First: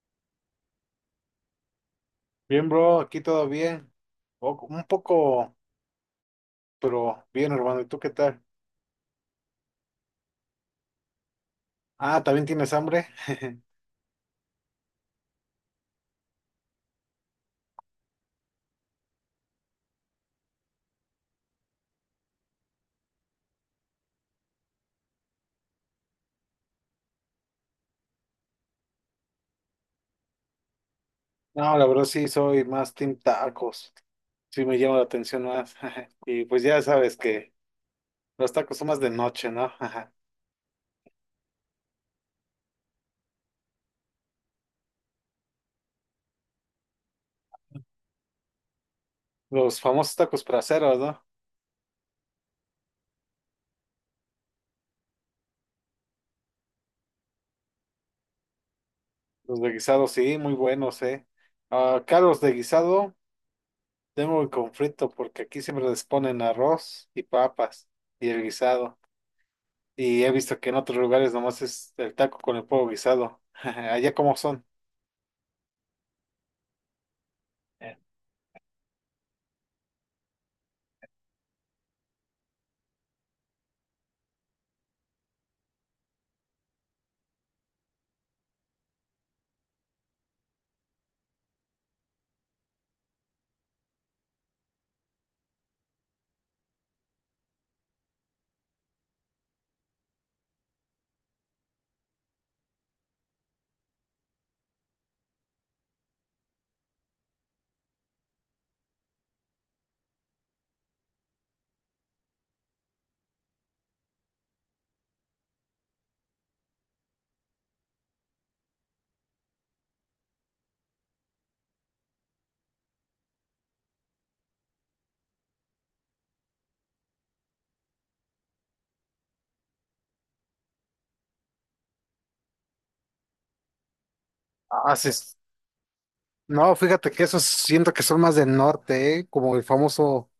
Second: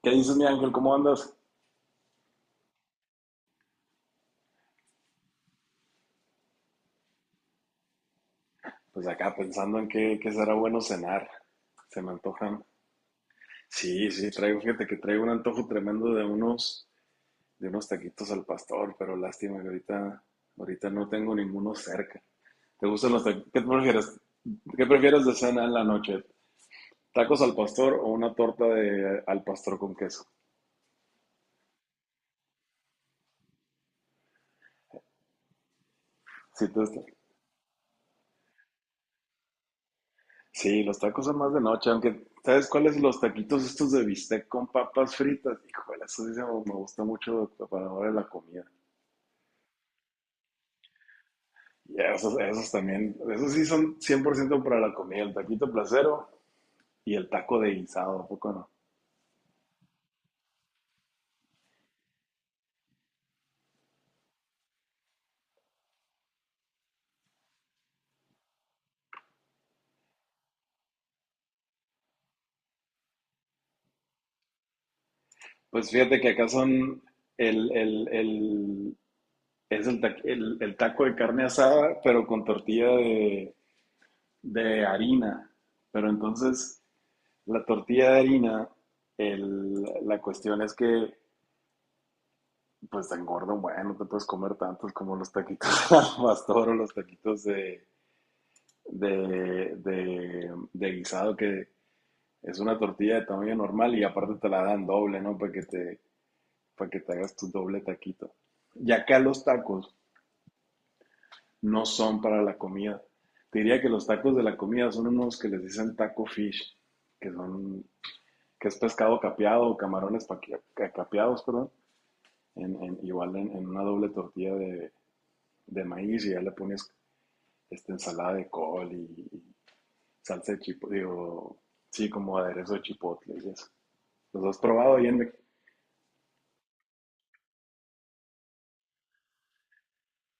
¿Qué dices, mi ángel? ¿Cómo andas? Bien, bro, aquí todo bien. Un poco, pero bien, hermano. ¿Y tú qué tal? Pues acá pensando en qué será bueno cenar. Se me ¿También antojan. tienes hambre? Sí, sí, fíjate que traigo un antojo tremendo de unos taquitos al pastor, pero lástima que ahorita no tengo ninguno cerca. ¿Te gustan los taquitos? ¿Qué prefieres? ¿Qué prefieres de cena en la noche? ¿Tacos al pastor o una torta de al pastor con queso? No, la verdad sí, soy más team tacos. Sí me llama la atención más. Y pues Sí, ya tú estás- sabes que los tacos son más de noche, ¿no? sí, los tacos son más de noche, aunque ¿sabes cuáles? Los taquitos estos de bistec con papas fritas. Híjole, eso sí se me gusta mucho para ahora la comida. Los famosos tacos praceros, ¿no? Ya, esos también, esos sí son 100% para la comida, el taquito placero y el taco de guisado, ¿a poco no? Los de guisado, sí, muy buenos, ¿eh? Acá los de guisado tengo el conflicto porque aquí siempre les ponen arroz y papas y el guisado. Y he visto que en otros lugares nomás es el taco con el pollo guisado. Allá cómo son. Pues fíjate que acá son Eh, el, es el, ta- el taco de carne asada, pero con tortilla de harina. Pero entonces, la tortilla de harina, la cuestión es que, pues te engorda, bueno, no te puedes comer tantos como los taquitos al pastor o los taquitos de guisado que, es una tortilla de tamaño normal y aparte te la dan doble, ¿no? Para que te hagas tu doble taquito. Y acá los tacos no son para la comida. Te diría que los tacos de la comida son unos que les dicen taco fish, que son, que es pescado capeado o camarones capeados, perdón, igual en una doble tortilla de maíz y ya le pones esta ensalada de col y salsa de chipotle, digo, sí, como aderezo de chipotle y eso. ¿Los has probado ahí en Haces. No, fíjate que esos siento que son más del norte, ¿eh? Como el famoso.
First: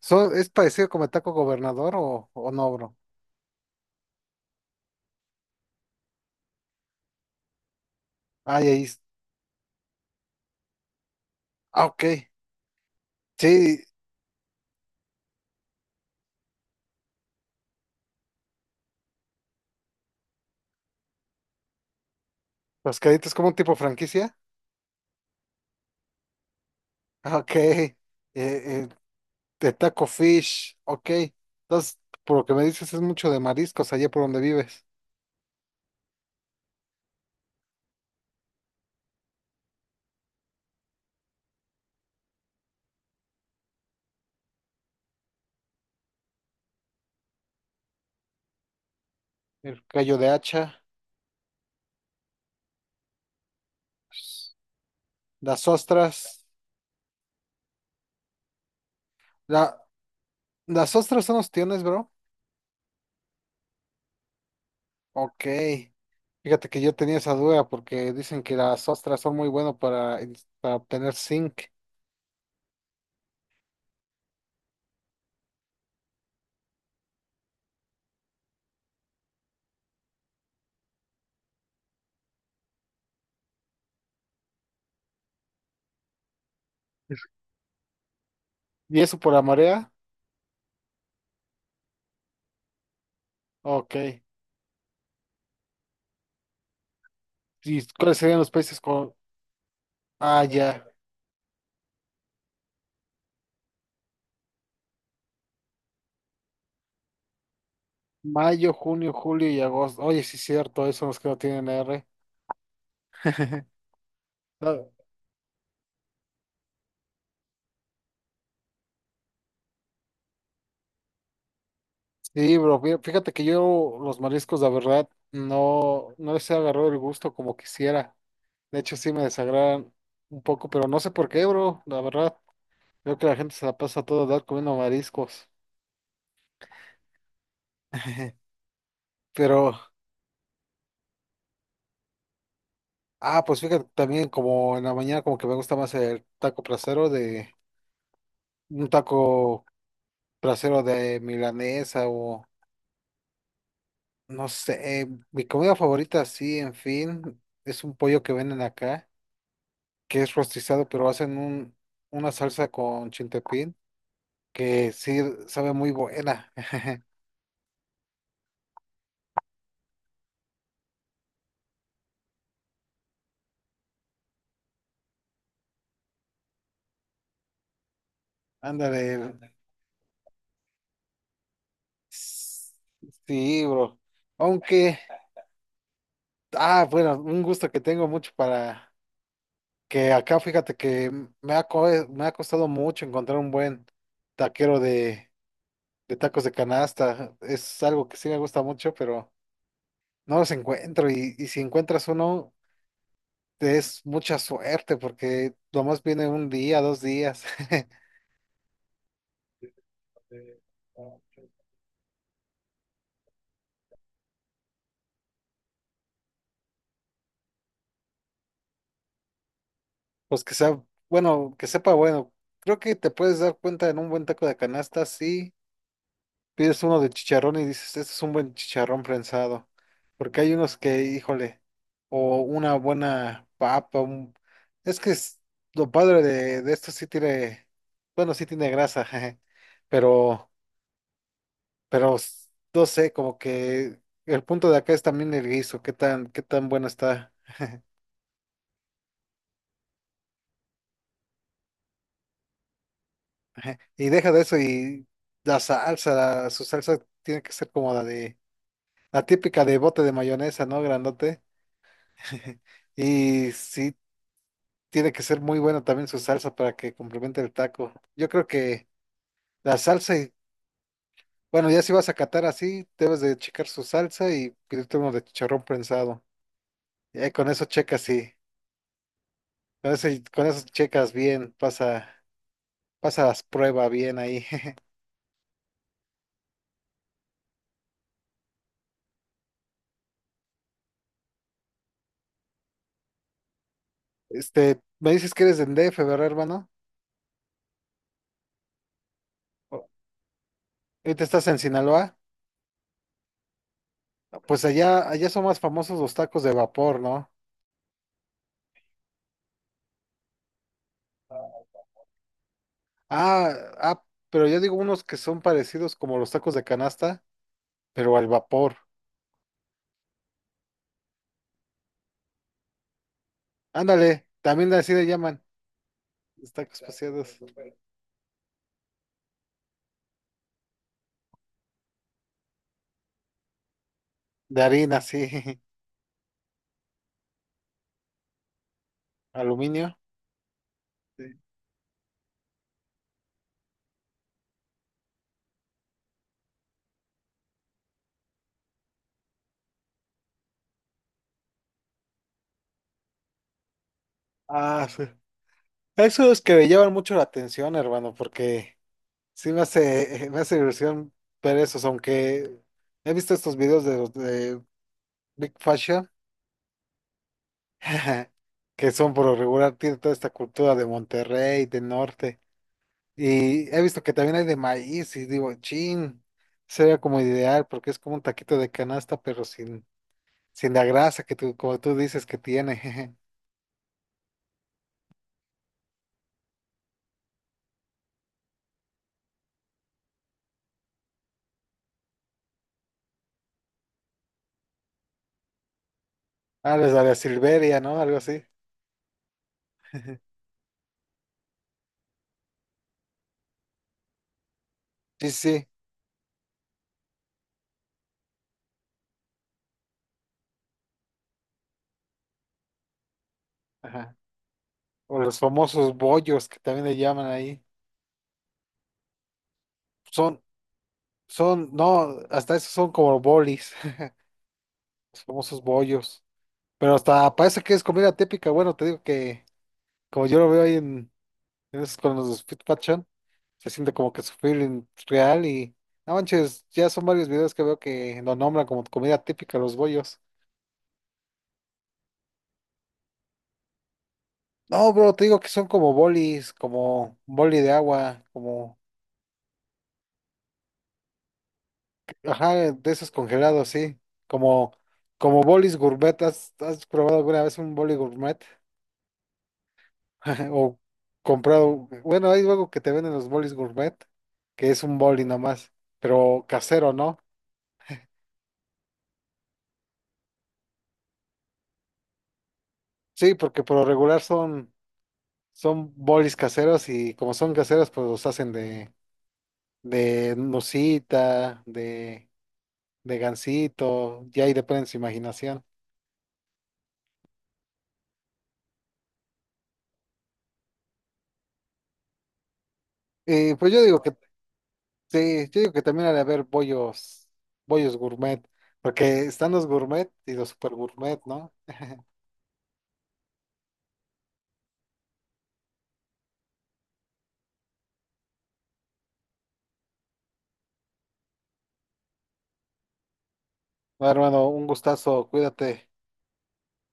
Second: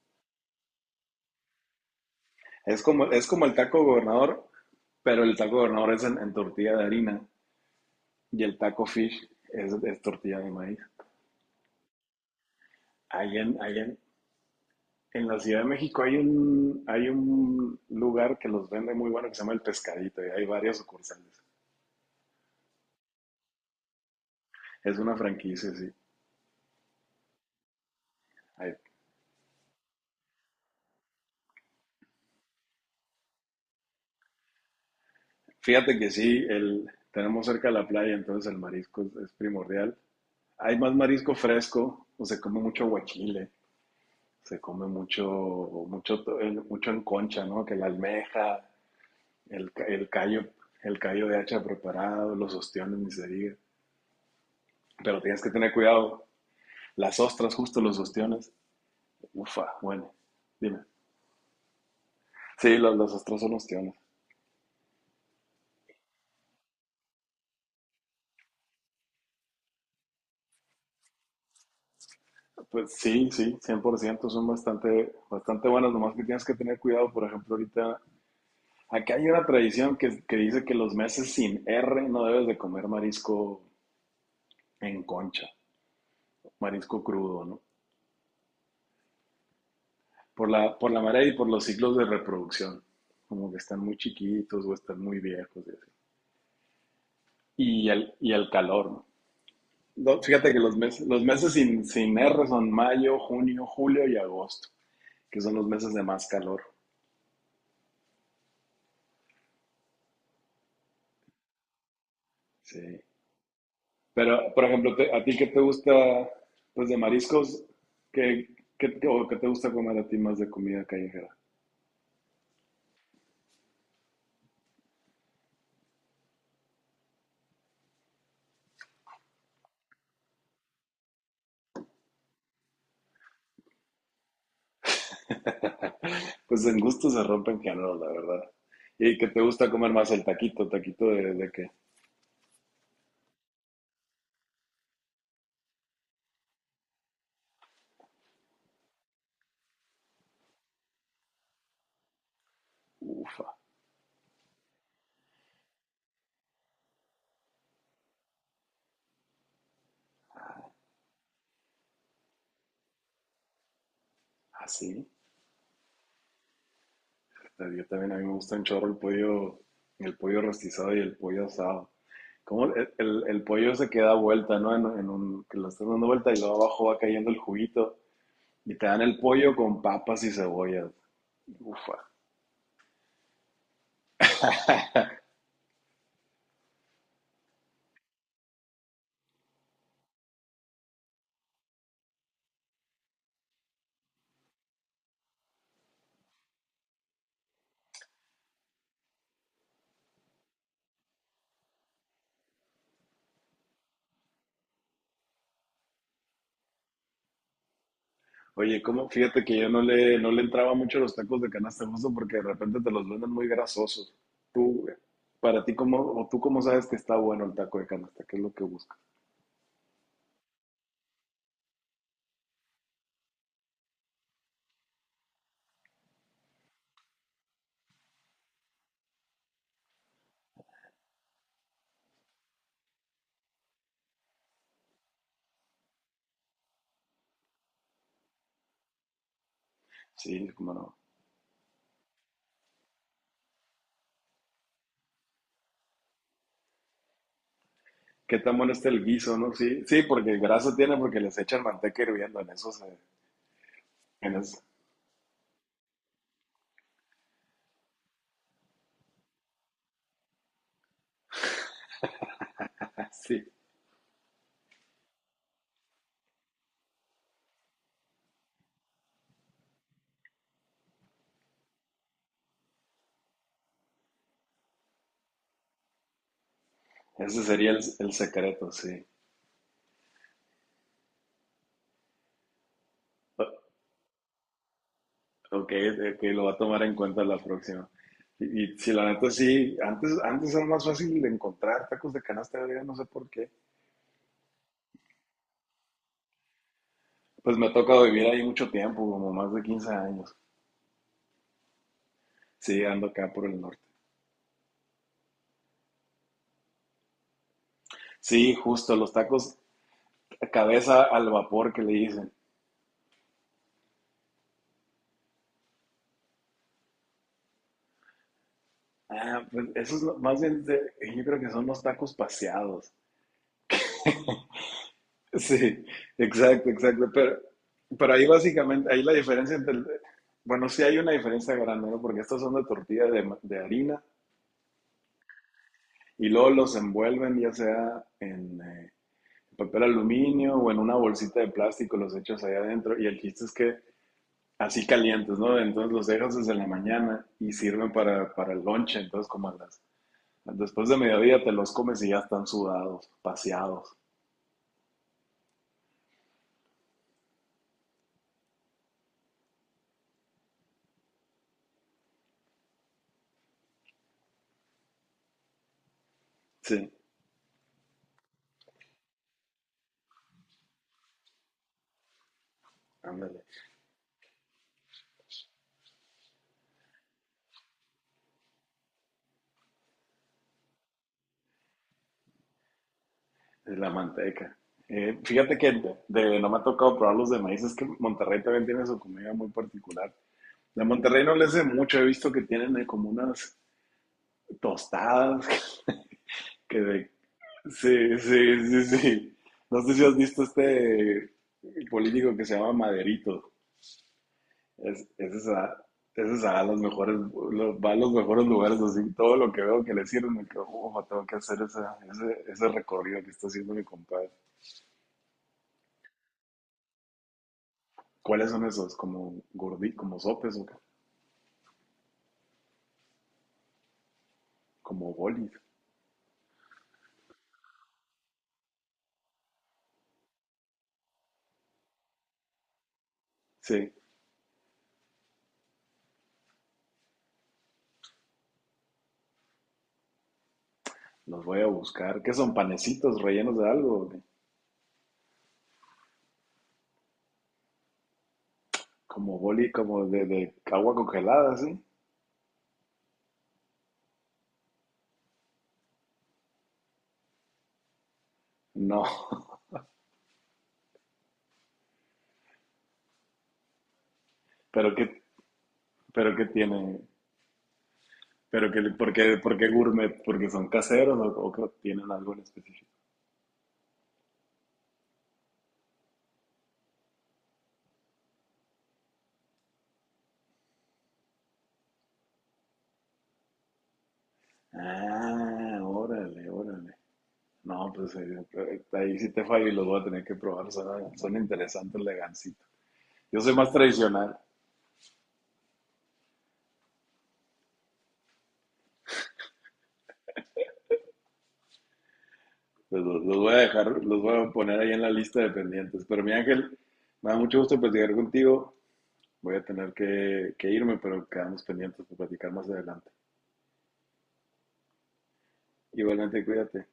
¿Es parecido como el taco gobernador o no, bro? Es como el taco gobernador, pero el taco gobernador es en tortilla de harina y el Ay, ahí. taco es- fish es tortilla de maíz. Ah, ok. Ahí en, ahí Sí, en, en la Ciudad de México hay un lugar que los vende muy bueno que se llama El Pescadito y hay varias sucursales. los caditos como un tipo franquicia. Es una franquicia, sí. Ah, ok. Hay- eh, de taco fish. Ok. Entonces, por lo que me dices, es mucho de mariscos allá por donde vives. fíjate que sí, el, tenemos cerca la playa, entonces el marisco es primordial. Hay más marisco fresco, o se come mucho guachile, se come mucho, mucho en concha, ¿no? Que la almeja, el, El el callo de callo, hacha, el callo de hacha preparado, los ostiones, ni se diga. Pero tienes que las tener cuidado. ostras. Las ostras, justo los ostiones. Ufa, La bueno, dime. ¿Las ostras son ostiones, bro? Sí, las ostras son ostiones. Ok. Fíjate que yo tenía esa duda porque dicen que las ostras son muy buenas para obtener zinc. Pues sí, sí, 100% son bastante, bastante buenas, nomás que tienes que tener cuidado, por ejemplo, ahorita, acá hay una tradición que dice que los meses sin R no debes de comer marisco en concha, marisco crudo, ¿no? ¿Y eso por la marea? Por la marea y por los ciclos de reproducción, como que están Ok. muy chiquitos o están muy viejos. Y ¿Y Y el, cuáles y serían el los países calor. con... No, Ah, fíjate que ya. Los meses sin R son mayo, junio, julio y agosto, que son los meses de más calor. Mayo, junio, julio y agosto. Oye, sí es cierto, esos son los que no tienen R. Sí. Pero, por Ah, ejemplo, te- ¿a ti qué te gusta, pues, de mariscos? ¿Qué, o qué te gusta comer a ti más de comida callejera? sí, bro, fíjate que yo los mariscos, la verdad, no les he agarrado el gusto como quisiera. De hecho, sí me desagradan un poco, pero no sé por qué, bro, la verdad. Creo que la gente se la pasa a toda edad comiendo mariscos. Pues en gusto se rompen géneros, la verdad. ¿Y qué te gusta Pero, comer más el taquito? ¿Taquito de qué? ah, pues fíjate, también como en la mañana como que me gusta más el taco placero de, un taco placero de milanesa o, Ufa, no sé, mi comida favorita, sí, en fin, es un pollo que venden acá, que es rostizado, pero hacen un, una salsa con chintepín, que así. sí sabe muy buena. Yo también, a mí me gusta un chorro el pollo rostizado y el pollo asado. Como el pollo se queda vuelta, ¿no? Que lo estás dando vuelta y luego abajo va cayendo el juguito. Y te dan Ándale, el pollo con papas y cebollas. Ufa. sí, bro. Aunque... Ah, bueno, un gusto que tengo mucho para que acá fíjate que me ha costado mucho encontrar un buen taquero de tacos de canasta. Es algo que sí me gusta mucho, pero no los encuentro. Y si encuentras uno, te es mucha suerte porque lo más viene un día, dos días. Oye, ¿cómo? Fíjate que yo no le entraba mucho a los tacos de canasta justo porque de repente te los venden muy grasosos. Tú, para ti, ¿cómo, o tú cómo sabes que está bueno el taco de canasta? ¿Qué es lo que buscas? Pues que sea, bueno, que sepa, bueno, creo que te puedes dar cuenta en un buen taco de canasta, sí pides uno de chicharrón y dices, este es un buen chicharrón prensado. Porque hay unos que, híjole, o una buena papa, es que es- lo padre de esto sí tiene, bueno, sí tiene grasa, jeje, Sí, pero, cómo no. pero no sé, como que el punto de acá es también el guiso, qué tan bueno está. ¿Qué tan bueno está el guiso, no? Sí, sí, porque grasa tiene porque les echan manteca hirviendo en eso. Se, Jeje. Y deja en de eso eso. y la salsa, su salsa tiene que ser como la de, la típica de bote de mayonesa, ¿no? Grandote. Sí, Y sí, tiene que ser muy buena también su salsa para que complemente el taco. Yo creo que la salsa y, bueno, ya si vas a catar así, debes de checar su salsa y pedirte uno de chicharrón prensado. Y ahí ese con eso sería el, checas el sí. secreto, sí. Con eso, con eso checas bien, pasas prueba bien ahí. Ok, ok, lo va a tomar en cuenta la próxima. Y si la neta sí, antes era más fácil de encontrar tacos de canasta griega, no sé por qué. Este, me dices que eres de DF, ¿verdad, hermano? Pues me ha tocado vivir ahí mucho tiempo, como más de O- 15 años. Ahorita estás en Sinaloa. Sí, ando acá por el norte. Pues allá son más famosos los tacos de vapor, ¿no? Sí, justo, los tacos cabeza al vapor que le dicen. Ah, ah, pero yo digo unos que son parecidos como los tacos de canasta, pero al vapor. Ah, pues eso es lo- más bien, de- yo creo que son los tacos paseados. Ándale, también así le llaman. Sí, Los exacto, tacos exacto. Paseados. Pero ahí básicamente, ahí la diferencia entre el- bueno, sí hay una diferencia grande, ¿no? Porque estos son de tortilla de, ma- de harina. De harina, sí. Y luego los envuelven ya sea en papel Aluminio. aluminio o en una Sí. bolsita de plástico, los echas ahí adentro y el chiste es que así calientes, ¿no? Entonces los dejas desde la mañana y sirven para el lonche, entonces como a las... Después de mediodía te los comes y ya están sudados, paseados. Ah, sí. Esos que me llaman mucho la atención, hermano, porque sí me hace, me hace ilusión ver esos, aunque he visto estos videos de los de Big Fashion, Sí, que son por lo regular, tiene toda esta cultura de Monterrey, de norte, ándale, y he visto que también hay de maíz, y digo, chin, sería como ideal, porque es como un taquito de canasta, pero sin sin la grasa que tú, como tú dices que tiene. Jeje. es la manteca. Fíjate que de- no me ha tocado probarlos de maíz, es que Monterrey también tiene su comida muy particular. De Monterrey no le sé mucho, he visto que tienen como unas tostadas Ah, que los de de la Silveria, sí, ¿no? Algo sí, así. sí. No sé si has visto este político que se llama Maderito. Es, Sí, ese se sí. va, ese se va a los mejores, los- va a los mejores lugares, así todo lo que veo que le sirve, me quedo, "Ufa, tengo que hacer esa- ese recorrido que está haciendo mi Ajá. compadre". O los famosos bollos que también le llaman ahí. ¿Cuáles son esos? ¿Como gordi, como Son, sopes o qué? No, hasta esos son como bolis. ¿Como Los bolis? famosos bollos. Pero hasta parece que es comida típica. Bueno, te digo que, como yo lo veo ahí en esos con los Fit Fashion, se Sí, siente como que su feeling real y. No manches, ya son varios videos que veo que lo nombran como comida típica los bollos. los voy a buscar. ¿Qué son? ¿Panecitos rellenos de algo? ¿O qué? No, bro, te digo que son como bolis, como boli de agua, como, Como boli, como de agua congelada, ¿sí? ajá, de esos congelados, sí. Como, como bolis gourmet. ¿Has, has probado alguna vez un boli gourmet? No, O comprado, bueno, hay algo que te venden los bolis gourmet, que es pero un ¿qué, boli nomás, pero pero qué casero, tiene? ¿no? Pero que, por qué gourmet? ¿Porque son caseros o que tienen algo en específico? Sí, porque por lo regular son, son bolis caseros y como son caseros, pues los hacen de nucita, de gansito, ya ahí depende de su imaginación. Ah, órale, órale. No, pues ahí sí te fallo y los voy a tener que probar. Son, son interesantes, la Gansito. Yo soy más Pues yo digo que tradicional. sí, yo digo que también ha de haber bollos, bollos gourmet, porque están los gourmet y los super gourmet, ¿no? Pues, los voy a dejar, los voy a poner ahí en la lista de pendientes. Pero mi Ángel, me da mucho gusto platicar contigo. Voy a tener que irme, pero quedamos pendientes para platicar más adelante. Bueno, hermano, un gustazo, cuídate. Igualmente, cuídate.